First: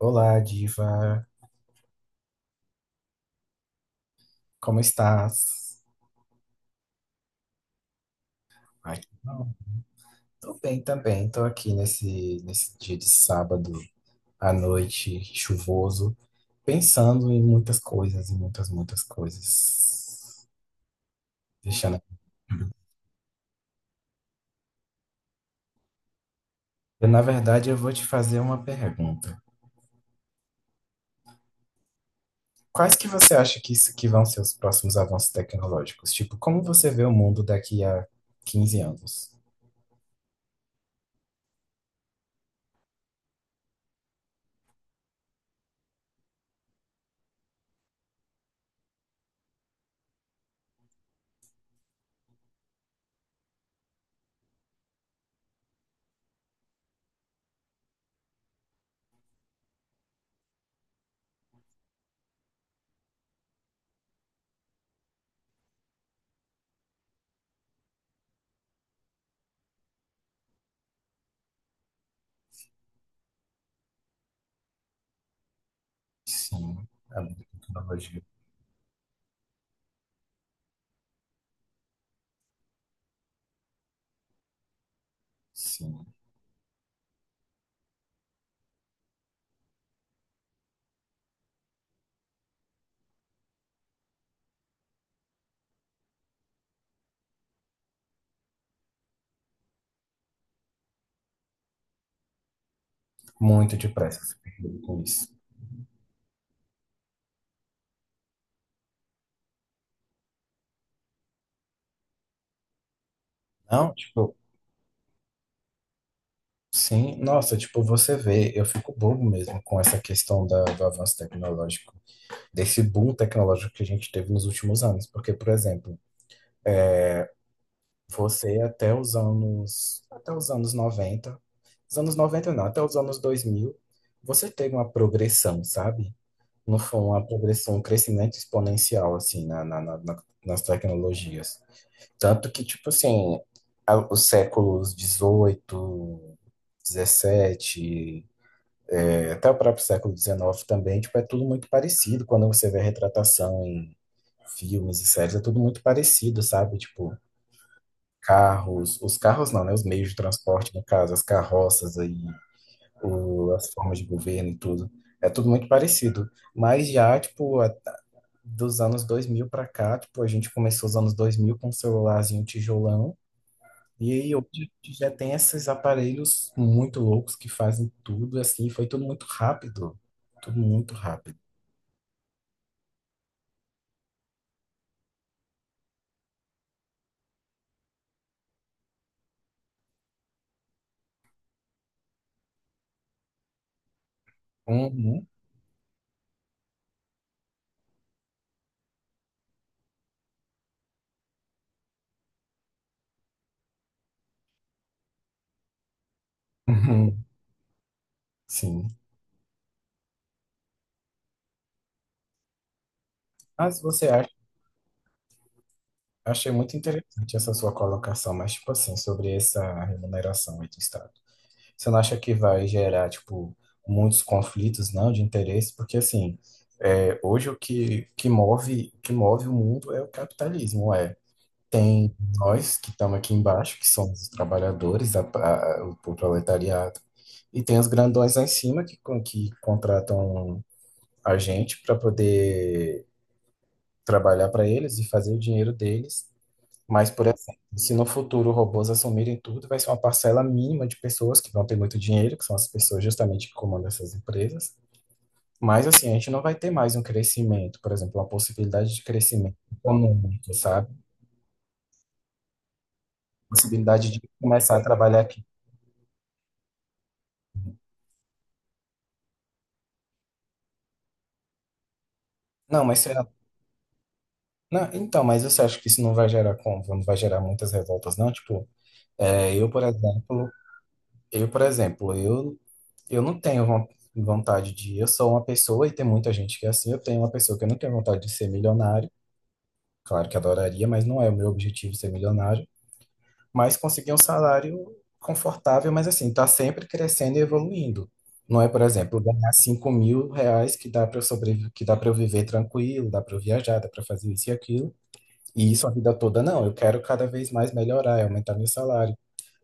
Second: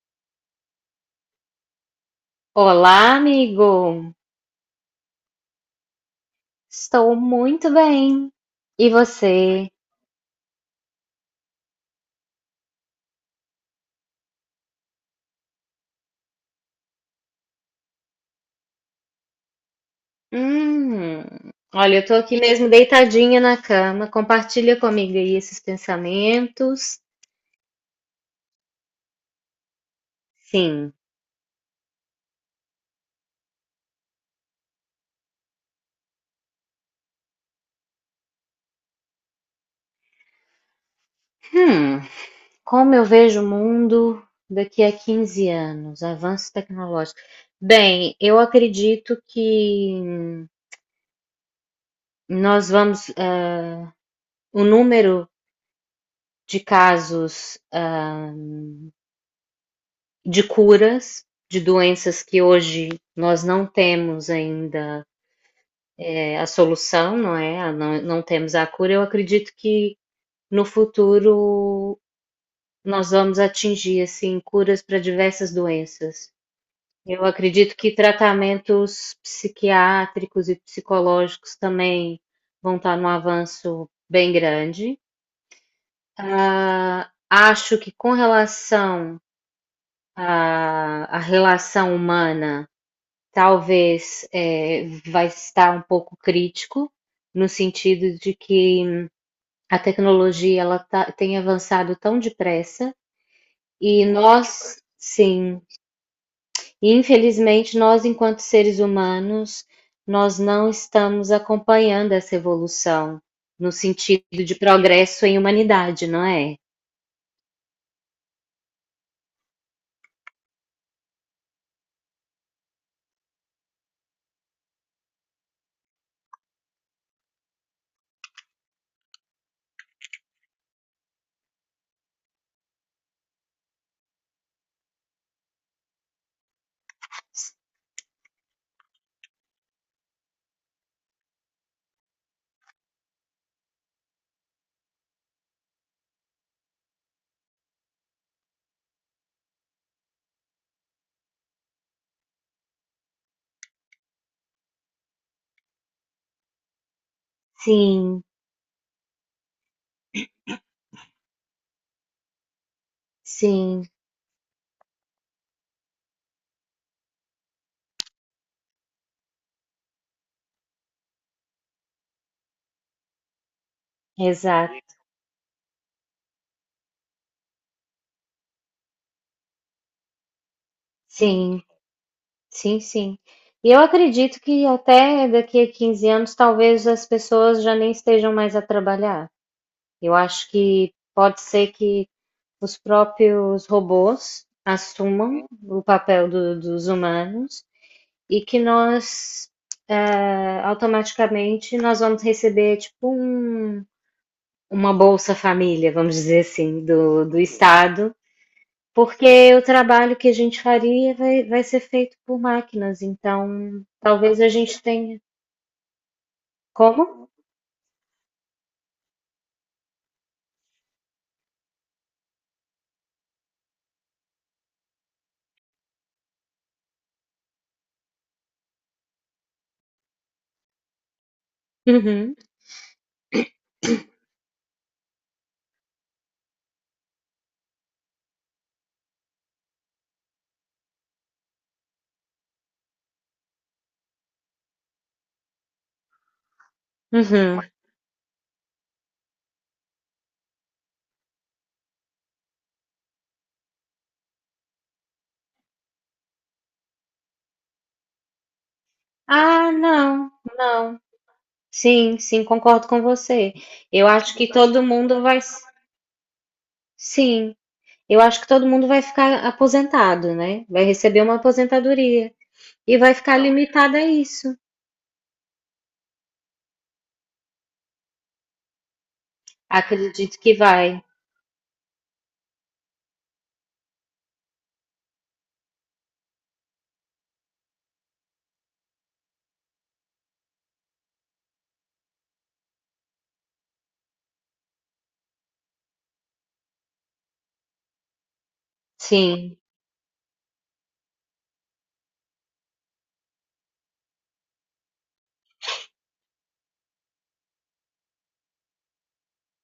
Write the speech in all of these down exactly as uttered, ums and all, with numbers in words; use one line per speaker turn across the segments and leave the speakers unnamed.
Olá, diva.
Olá, amigo!
Como estás?
Estou muito bem. E
Ai, não.
você?
Tô bem também. Tô aqui nesse, nesse dia de sábado à noite, chuvoso, pensando em muitas coisas, em muitas, muitas coisas.
Hum, olha,
Deixando...
eu tô aqui mesmo deitadinha na cama. Compartilha comigo aí esses pensamentos.
Eu, na verdade, eu vou te fazer uma pergunta.
Sim.
Quais que você acha que, isso, que vão ser os próximos avanços tecnológicos? Tipo, como você vê o mundo daqui a quinze anos?
Hum, como eu vejo o mundo daqui a quinze anos, avanço tecnológico. Bem, eu acredito que nós vamos, eh, o número de casos, de curas de doenças que hoje nós não temos ainda é, a solução, não é? Não, não temos a cura. Eu acredito que no futuro nós vamos atingir assim curas para diversas doenças.
Sim, a
Eu acredito que
tecnologia.
tratamentos psiquiátricos e psicológicos também vão estar num avanço bem grande.
Sim,
Ah, acho que com relação à, à relação humana talvez eh, vai estar um pouco crítico, no sentido de que a tecnologia ela tá- tem avançado tão depressa
muito
e
depressa, eu fico doido
nós,
com isso.
sim, infelizmente nós enquanto seres humanos, nós não estamos acompanhando essa evolução no
Não,
sentido
tipo,
de progresso em humanidade, não é?
sim, nossa, tipo, você vê, eu fico bobo mesmo com essa questão da, do avanço tecnológico, desse boom tecnológico que a gente teve nos últimos anos. Porque, por exemplo, você até os anos, até os anos noventa os anos noventa não, até os anos dois mil você teve uma progressão, sabe? Não foi uma progressão, um crescimento exponencial, assim, na, na, na- na- nas tecnologias. Tanto que, tipo assim, a- os séculos dezoito, dezessete, eh, até o próprio século dezenove também, tipo, é tudo muito parecido. Quando você vê a retratação em filmes e séries, é tudo muito parecido, sabe? Tipo,
Sim,
carros, os carros não, né? Os meios de transporte, no caso, as carroças aí, o- as
sim,
formas de governo e tudo. É tudo muito parecido. Mas já, tipo, a- dos anos dois mil pra cá, tipo, a gente começou os anos dois mil com um celularzinho tijolão. E aí hoje a
exato.
gente já tem esses aparelhos muito loucos que fazem tudo assim, foi tudo muito rápido, tudo muito rápido.
Sim. Sim, sim. E eu acredito que até daqui a quinze anos, talvez as pessoas já nem estejam mais a trabalhar. Eu acho que pode ser que os próprios robôs
Uhum.
assumam o papel do- dos humanos e que nós, eh, automaticamente, nós vamos receber, tipo, um- uma Bolsa Família, vamos dizer assim,
Uhum.
do, do Estado,
Sim.
porque o trabalho que a gente faria vai, vai ser feito por máquinas,
Mas
então
você acha,
talvez a gente tenha.
achei muito
Como?
interessante essa sua colocação, mas tipo assim, sobre essa remuneração aí do Estado. Você não acha que vai gerar, tipo, muitos conflitos, não, de interesse? Porque assim, é, hoje o que, que move, o que move o mundo é o capitalismo, é. Tem
Uhum,
nós que estamos aqui embaixo, que somos os trabalhadores, a- a- o proletariado, e tem os grandões lá em cima que, con- que contratam a gente para poder trabalhar para eles e fazer o dinheiro deles. Mas, por exemplo,
uhum.
se no futuro robôs assumirem tudo, vai ser uma parcela mínima de pessoas que vão ter muito dinheiro, que são as pessoas justamente que comandam essas empresas. Mas, assim, a gente não vai ter mais um crescimento, por exemplo, uma possibilidade de crescimento
Ah, não,
econômico, sabe?
não. Sim, sim, concordo com você. Eu
Possibilidade de
acho que
começar a
todo
trabalhar
mundo vai.
aqui.
Sim, eu acho que todo mundo vai ficar aposentado, né? Vai receber uma aposentadoria
Não,
e
mas
vai
será.
ficar limitado a isso.
Não, então, mas você acha que isso não vai gerar como? Não vai gerar muitas revoltas, não? Tipo, é, eu, por
Acredito
exemplo,
que vai.
eu, por exemplo, eu, eu não tenho von- vontade de. Eu sou uma pessoa e tem muita gente que é assim. Eu tenho uma pessoa que eu não tenho vontade de ser milionário. Claro que adoraria, mas não é o meu objetivo ser milionário. Mas conseguir um salário confortável, mas assim, tá sempre crescendo e evoluindo. Não é, por exemplo, ganhar
Sim,
cinco mil reais que dá para eu sobreviver, que dá para eu viver tranquilo, dá para eu viajar, dá para fazer isso e aquilo. E isso a vida toda não, eu quero cada vez mais melhorar, e aumentar meu salário.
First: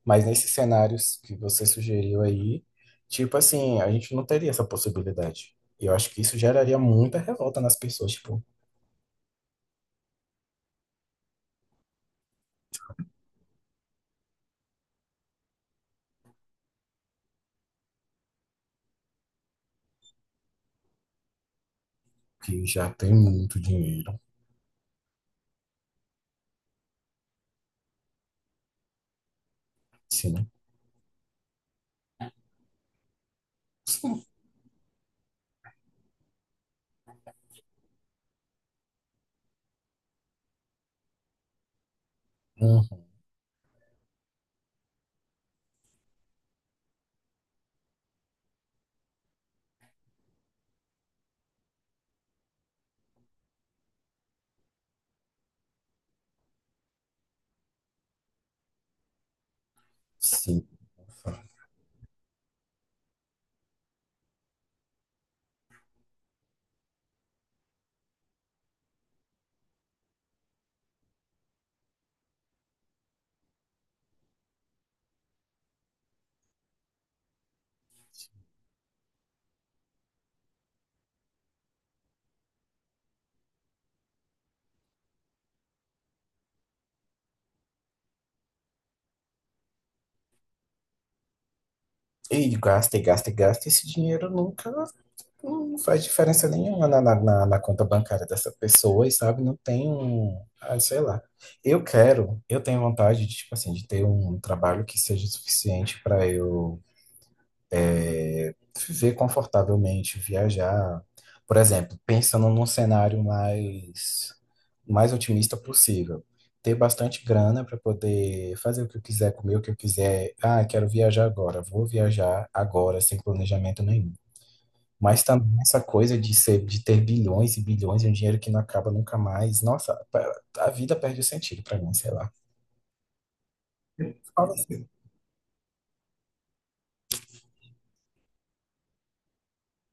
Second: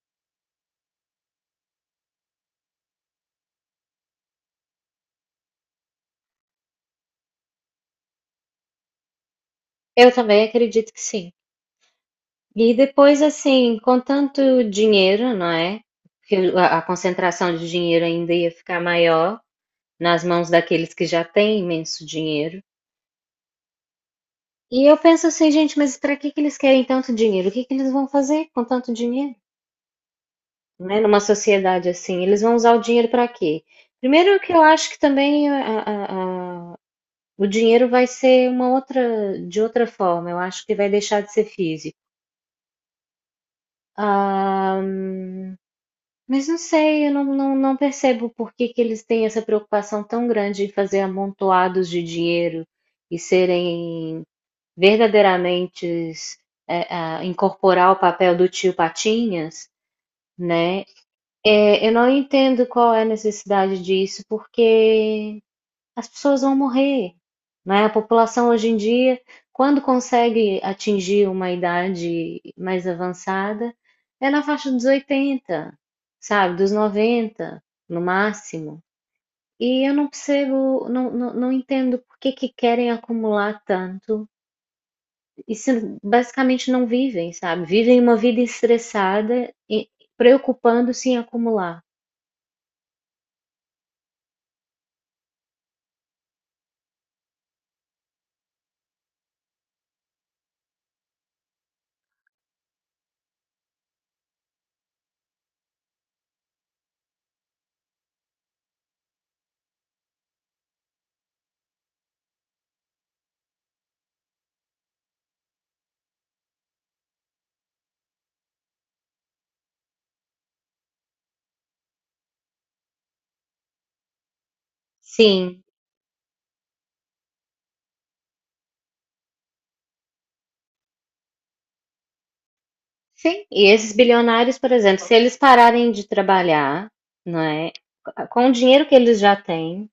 Mas nesses cenários que você sugeriu aí, tipo assim, a gente não teria essa possibilidade. E eu acho que isso geraria muita revolta nas pessoas, tipo,
eu também acredito que sim. E depois, assim, com tanto dinheiro, não é? Que a a concentração de dinheiro ainda ia ficar maior nas mãos daqueles que já têm imenso dinheiro.
que já tem muito dinheiro.
E eu penso assim, gente, mas para que que eles querem tanto dinheiro? O que que eles vão fazer com tanto dinheiro?
Sim.
Né? Numa sociedade assim, eles vão usar o dinheiro para quê? Primeiro que eu acho que também a- a- a- o dinheiro vai ser uma outra, de outra forma. Eu acho que vai deixar de ser físico.
Uhum.
Ah, mas não sei, eu não, não, não percebo por que que eles têm essa preocupação tão grande em fazer amontoados de dinheiro e serem verdadeiramente é, ah, incorporar o papel do tio Patinhas,
Sim.
né? É, eu não entendo qual é a necessidade disso, porque as pessoas vão morrer, né? A população hoje em dia, quando consegue atingir uma idade mais avançada, é na faixa dos oitenta, sabe? Dos noventa, no máximo. E eu não percebo, não, não, não entendo por que que querem acumular tanto e se basicamente não vivem, sabe? Vivem uma vida estressada e preocupando-se em acumular.
E gasta, e gasta, e gasta, esse dinheiro nunca não faz diferença nenhuma na, na, na- na conta bancária dessa pessoa, e sabe? Não tem um, ah, sei lá. Eu quero, eu tenho vontade de, tipo assim, de ter um trabalho que seja suficiente para eu é, viver confortavelmente, viajar. Por exemplo, pensando num cenário mais, mais otimista possível. Ter bastante grana para poder fazer o que eu quiser, comer o que eu quiser. Ah, quero viajar agora. Vou viajar agora, sem planejamento nenhum. Mas também
Sim,
essa coisa de ser, de ter bilhões e bilhões e um dinheiro que não acaba nunca mais. Nossa, a vida perde o sentido pra mim, sei lá.
sim, e esses
Qual
bilionários,
vai
por
ser?
exemplo, se eles pararem de trabalhar, não é? Com o dinheiro que eles já têm,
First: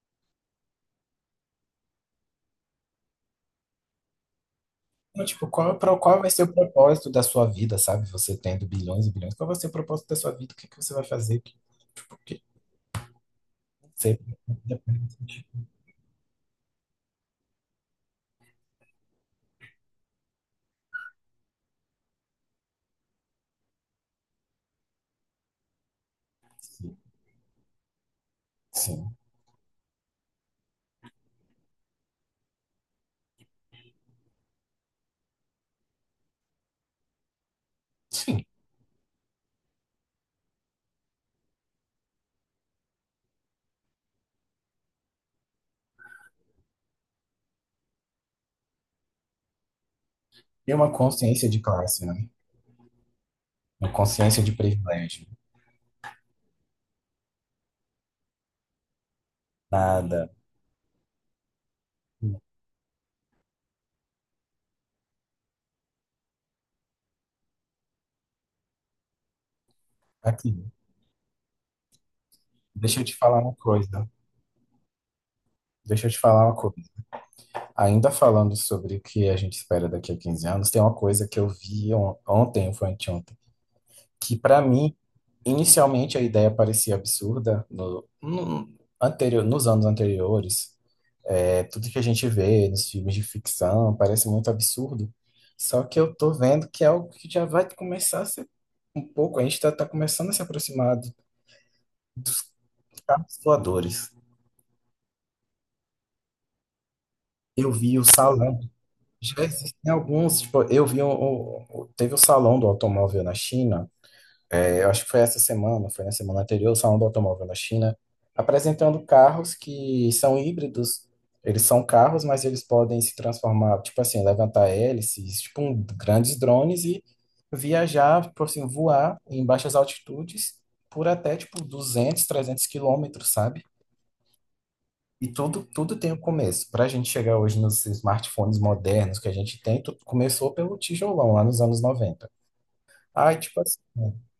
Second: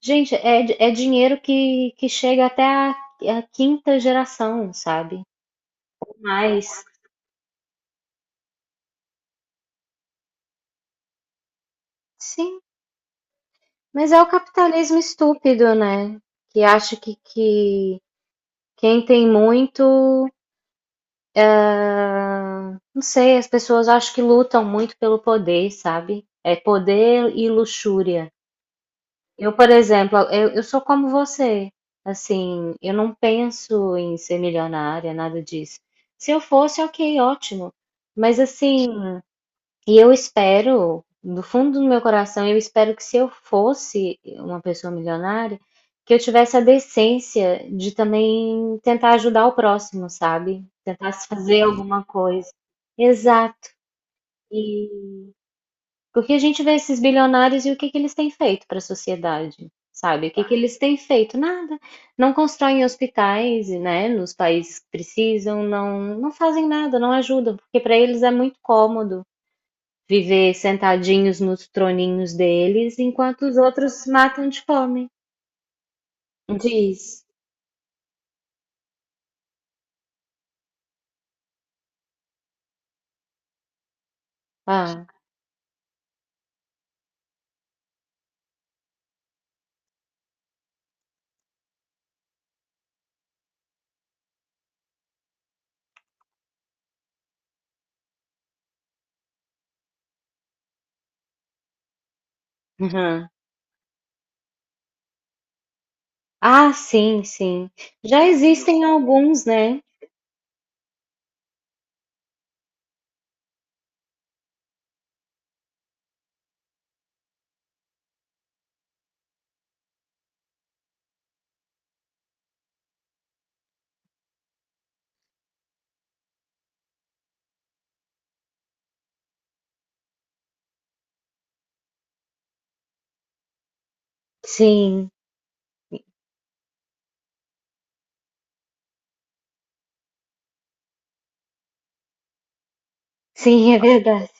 gente, é, é dinheiro que, que chega até a, a quinta geração, sabe?
Não, tipo, qual, pro- qual vai ser o
Mas,
propósito da sua vida, sabe? Você tendo bilhões e bilhões. Qual vai ser o propósito da sua vida? O que que você vai fazer? Que, tipo, que,
sim, mas
ser,
é o capitalismo estúpido, né? Que acha que, que quem tem muito, não sei, as pessoas acham que lutam muito pelo poder, sabe? É poder e luxúria.
sim.
Eu, por exemplo, eu, eu sou como você. Assim, eu não penso em ser milionária, nada disso. Se eu fosse, ok, ótimo. Mas
Sim.
assim, e eu espero, do fundo do meu coração, eu espero que se eu fosse uma pessoa milionária, que eu tivesse a decência de também tentar ajudar o próximo, sabe?
E uma
Tentar
consciência de
fazer alguma
classe, né?
coisa. Exato.
Uma consciência de
E
privilégio.
porque a gente vê esses bilionários e o que que eles têm feito para a sociedade, sabe?
Nada.
O que que eles têm feito? Nada. Não constroem hospitais, né, nos países que precisam, não, não fazem nada, não ajudam, porque para eles é muito cômodo viver
Aqui,
sentadinhos nos troninhos deles,
deixa eu te falar
enquanto
uma
os outros
coisa.
matam de fome.
Deixa eu te falar uma coisa.
Diz.
Ainda falando sobre o que a gente espera daqui a quinze anos, tem uma coisa que eu vi on- ontem, ou foi anteontem, que para mim,
Ah,
inicialmente a ideia parecia absurda no, no- anterior, nos anos anteriores. É, tudo que a gente vê nos filmes de ficção parece muito absurdo. Só que eu tô vendo que é algo que já vai começar a ser um pouco, a gente tá, tá começando a se aproximar do- dos
uhum.
carros voadores.
Ah, sim, sim.
Eu vi o
Já
salão.
existem
Já
alguns, né?
existem alguns, tipo, eu vi um, um- um, teve o Salão do Automóvel na China, é, eu acho que foi essa semana, foi na semana anterior, o Salão do Automóvel na China, apresentando carros que são híbridos. Eles são carros, mas eles podem se transformar, tipo assim, levantar hélices, tipo um, grandes drones e viajar, tipo assim, voar em baixas altitudes por até, tipo, duzentos trezentos quilômetros, sabe?
Sim,
E tudo, tudo tem um começo. Para a gente chegar hoje nos smartphones modernos que a gente tem, tudo começou pelo tijolão, lá nos anos noventa. Aí, tipo
sim,
assim,
é
né,
verdade.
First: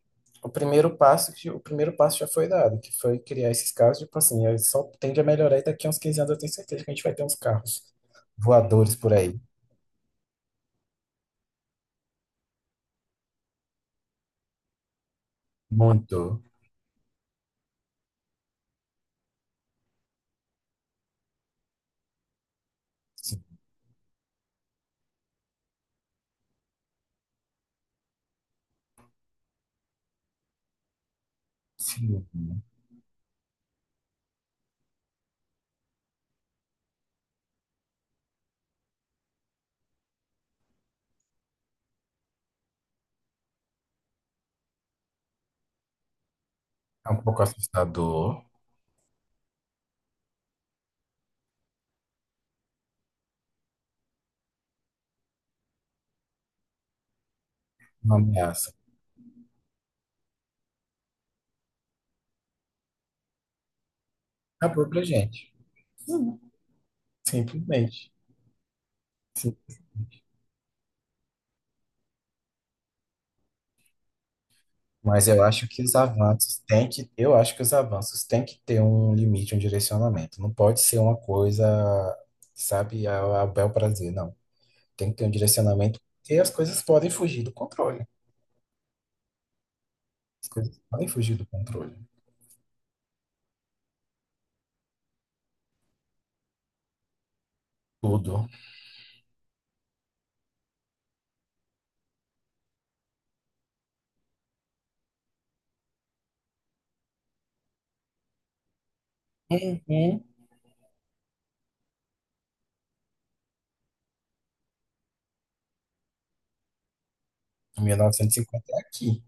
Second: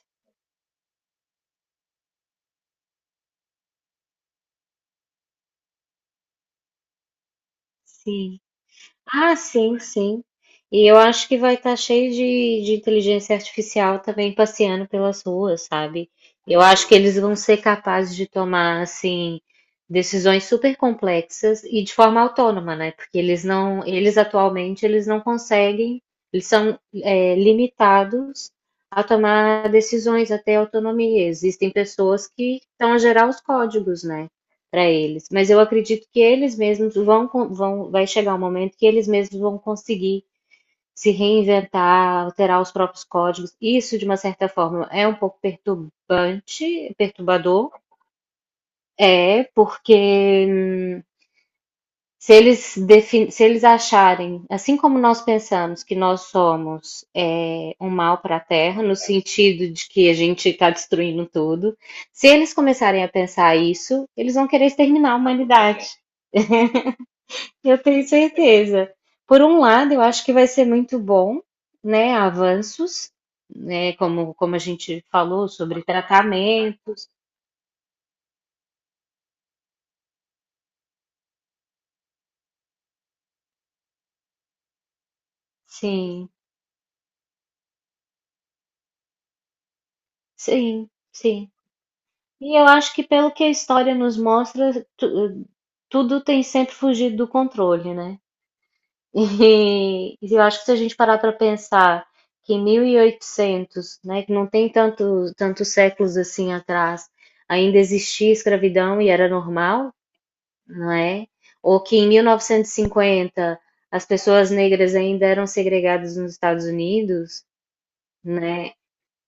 o primeiro passo, que- o primeiro passo já foi dado, que foi criar esses carros, tipo assim, aí só tende a melhorar e daqui a uns quinze anos eu tenho certeza que a gente vai ter uns carros
Sim.
voadores por
Ah,
aí.
sim, sim. E eu acho que vai estar cheio de, de inteligência artificial também passeando pelas ruas, sabe?
Muito.
Eu acho que eles vão ser capazes de tomar, assim, decisões super complexas e de forma autônoma, né? Porque
Sim,
eles não, eles atualmente, eles não conseguem, eles são, é, limitados a tomar decisões, até autonomia. Existem
sim.
pessoas que estão a gerar os códigos, né? Para eles. Mas eu acredito que eles mesmos vão, con- vão, vai chegar um momento que eles mesmos vão conseguir se reinventar, alterar os próprios códigos. Isso, de uma certa forma, é um pouco perturbante,
É um pouco
perturbador,
assustador,
é, porque se eles, defin- se eles acharem, assim como nós pensamos que nós somos é, um
uma
mal para a
ameaça.
Terra, no sentido de que a gente está destruindo tudo, se eles começarem a pensar isso, eles vão querer
Acabou pra
exterminar a
gente.
humanidade.
Sim.
Eu tenho
Simplesmente.
certeza. Por um lado, eu acho que vai ser muito bom, né? Avanços, né? Como, como a gente
Mas eu
falou
acho que
sobre
os avanços têm
tratamentos.
que, eu acho que os avanços têm que ter um limite, um direcionamento. Não pode ser uma coisa, sabe, a, a bel prazer, não. Tem que ter um direcionamento,
Sim,
porque as coisas podem fugir do controle. As coisas
sim,
podem fugir do
sim.
controle.
E eu acho que pelo que a história nos mostra, tu- tudo tem sempre fugido do controle, né?
Tudo.
E eu acho que se a gente parar para pensar que em mil e oitocentos, né, que não tem tanto, tantos séculos assim atrás, ainda existia escravidão e era normal,
Uhum.
não é? Ou que em mil novecentos e cinquenta as pessoas negras ainda eram segregadas nos Estados Unidos,
mil novecentos e cinquenta
né?
é aqui.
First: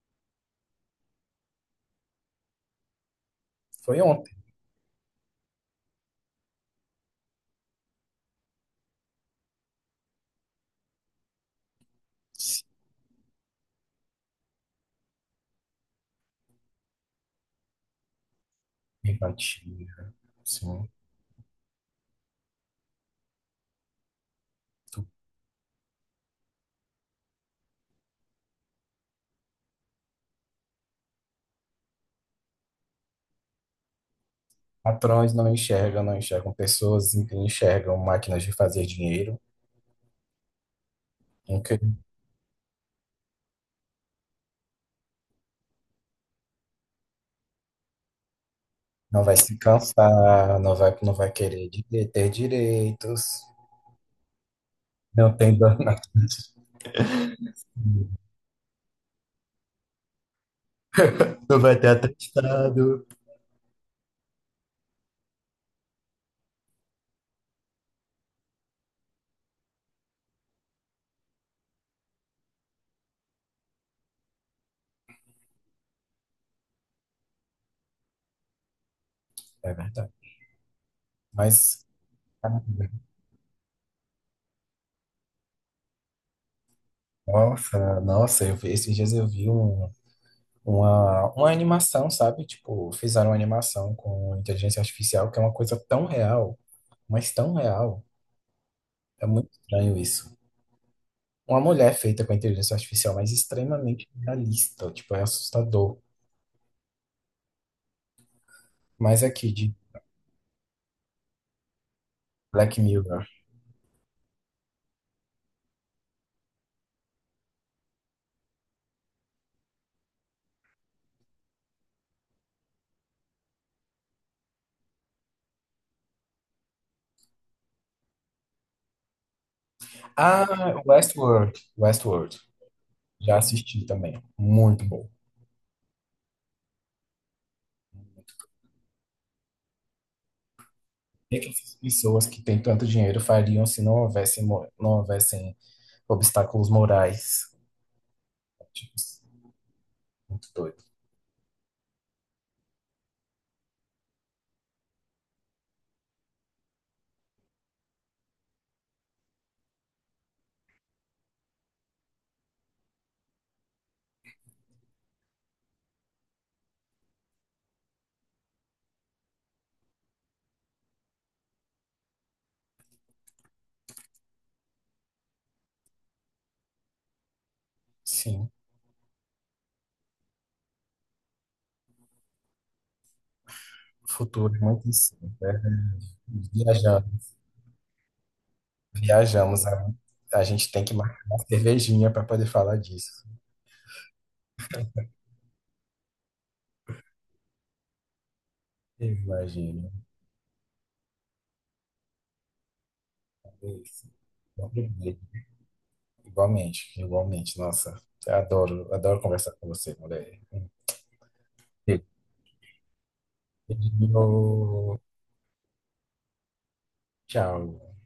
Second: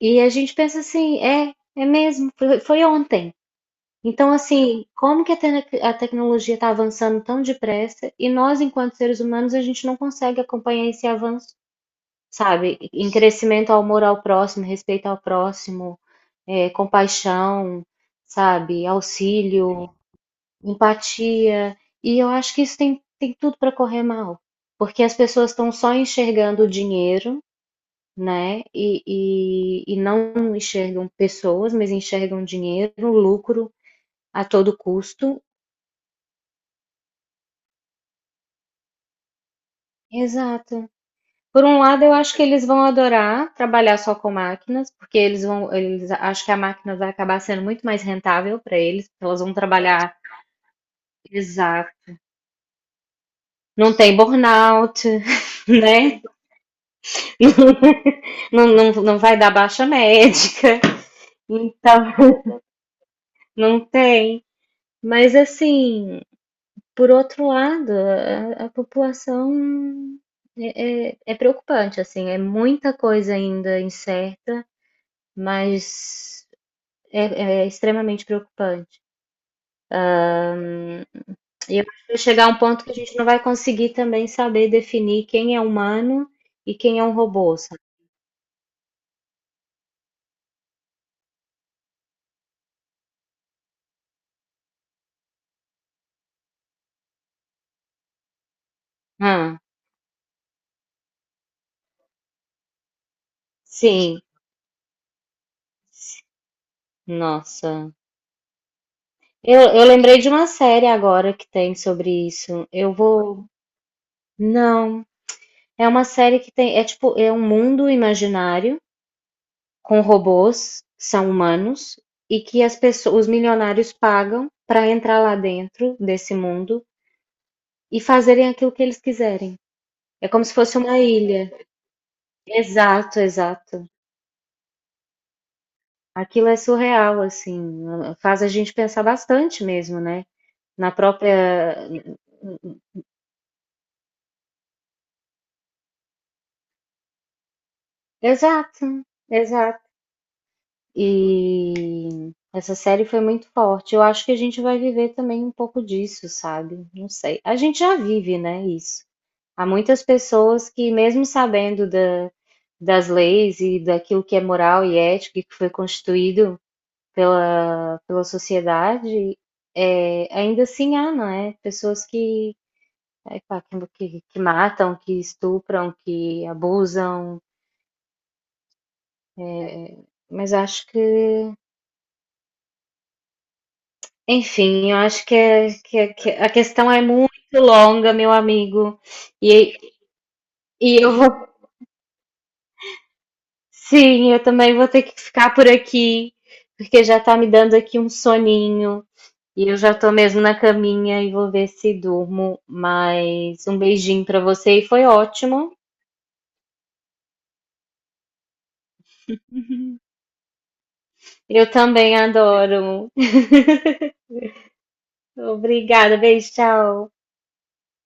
E a gente pensa assim, é, é mesmo, foi foi ontem.
Foi ontem.
Então, assim, como que a, te- a tecnologia está avançando tão depressa e nós, enquanto seres humanos, a gente não consegue acompanhar esse avanço, sabe? Em crescimento ao amor ao próximo, respeito ao próximo, é, compaixão, sabe? Auxílio,
Empatia. Sim.
empatia. E eu acho que isso tem, tem tudo para correr mal, porque
Tu-
as pessoas estão só enxergando o dinheiro, né? E, e, e não enxergam pessoas, mas enxergam dinheiro, lucro a todo
Patrões
custo.
não enxergam, não enxergam pessoas, enxergam máquinas de fazer dinheiro.
Exato. Por um lado, eu acho que eles vão adorar trabalhar só com máquinas, porque eles vão, eles acham que a máquina vai acabar sendo muito mais rentável para eles,
Não
porque
vai
elas vão
se
trabalhar,
cansar, não vai, não vai querer dire-
exato.
ter direitos,
Não tem burnout,
não tem dor na
né?
testa,
Não, não, não vai dar baixa médica,
não vai ter
então
atestado.
não tem. Mas assim, por outro lado, a, a população é, é, é preocupante, assim, é muita coisa ainda incerta, mas é, é extremamente preocupante.
É verdade.
E eu
Mas,
acho que vai chegar a um ponto que a gente não vai conseguir também saber definir quem é humano e quem é um robô, sabe?
nossa, nossa, eu vi, esses dias eu vi um, uma, uma animação, sabe? Tipo, fizeram uma animação com inteligência artificial, que é uma coisa tão real, mas tão real. É muito
Ah,
estranho isso. Uma mulher feita com inteligência artificial, mas extremamente
sim.
realista. Tipo, é assustador.
Nossa.
Mas aqui,
Eu,
de
eu lembrei de uma série agora que tem sobre isso.
Black
Eu
Mirror.
vou. Não. É uma série que tem. É tipo, é um mundo imaginário com robôs que são humanos e que as pessoas, os milionários pagam para entrar lá dentro desse mundo e fazerem aquilo que eles quiserem. É como se fosse
Ah,
uma ilha.
Westworld. Westworld.
Exato,
Já assisti
exato.
também. Muito bom. O
Aquilo é surreal, assim. Faz a gente pensar bastante mesmo, né? Na
que essas
própria.
pessoas que têm tanto dinheiro fariam se não houvessem, mo- não houvessem obstáculos morais?
Exato,
Tipo,
exato.
muito doido.
E essa série foi muito forte. Eu acho que a gente vai viver também um pouco disso, sabe? Não sei. A gente já vive, né, isso. Há muitas pessoas que, mesmo sabendo da, das leis e daquilo que é moral e ético e que foi constituído pela, pela sociedade, é, ainda assim há, não é? Pessoas que, é, pá, que, que que matam, que estupram, que abusam.
Sim,
Mas acho que
o futuro é muito
Enfim, eu acho
insano,
que, é,
né?
que, é- que é, a questão é
Viaja-
muito longa, meu amigo.
Viajamos.
E,
A, a gente tem que
e eu
marcar uma
vou.
cervejinha para poder falar disso.
Sim, eu também vou ter que ficar por aqui, porque já tá me dando aqui um soninho. E eu
Imagina.
já tô mesmo na caminha e vou ver se durmo. Mas um
Isso.
beijinho pra você e foi
Obrigado.
ótimo.
Igualmente, igualmente. Nossa, eu adoro, adoro conversar com você, mulher.
Eu também adoro.
Beijo.
Obrigada, beijo, tchau.
Tchau.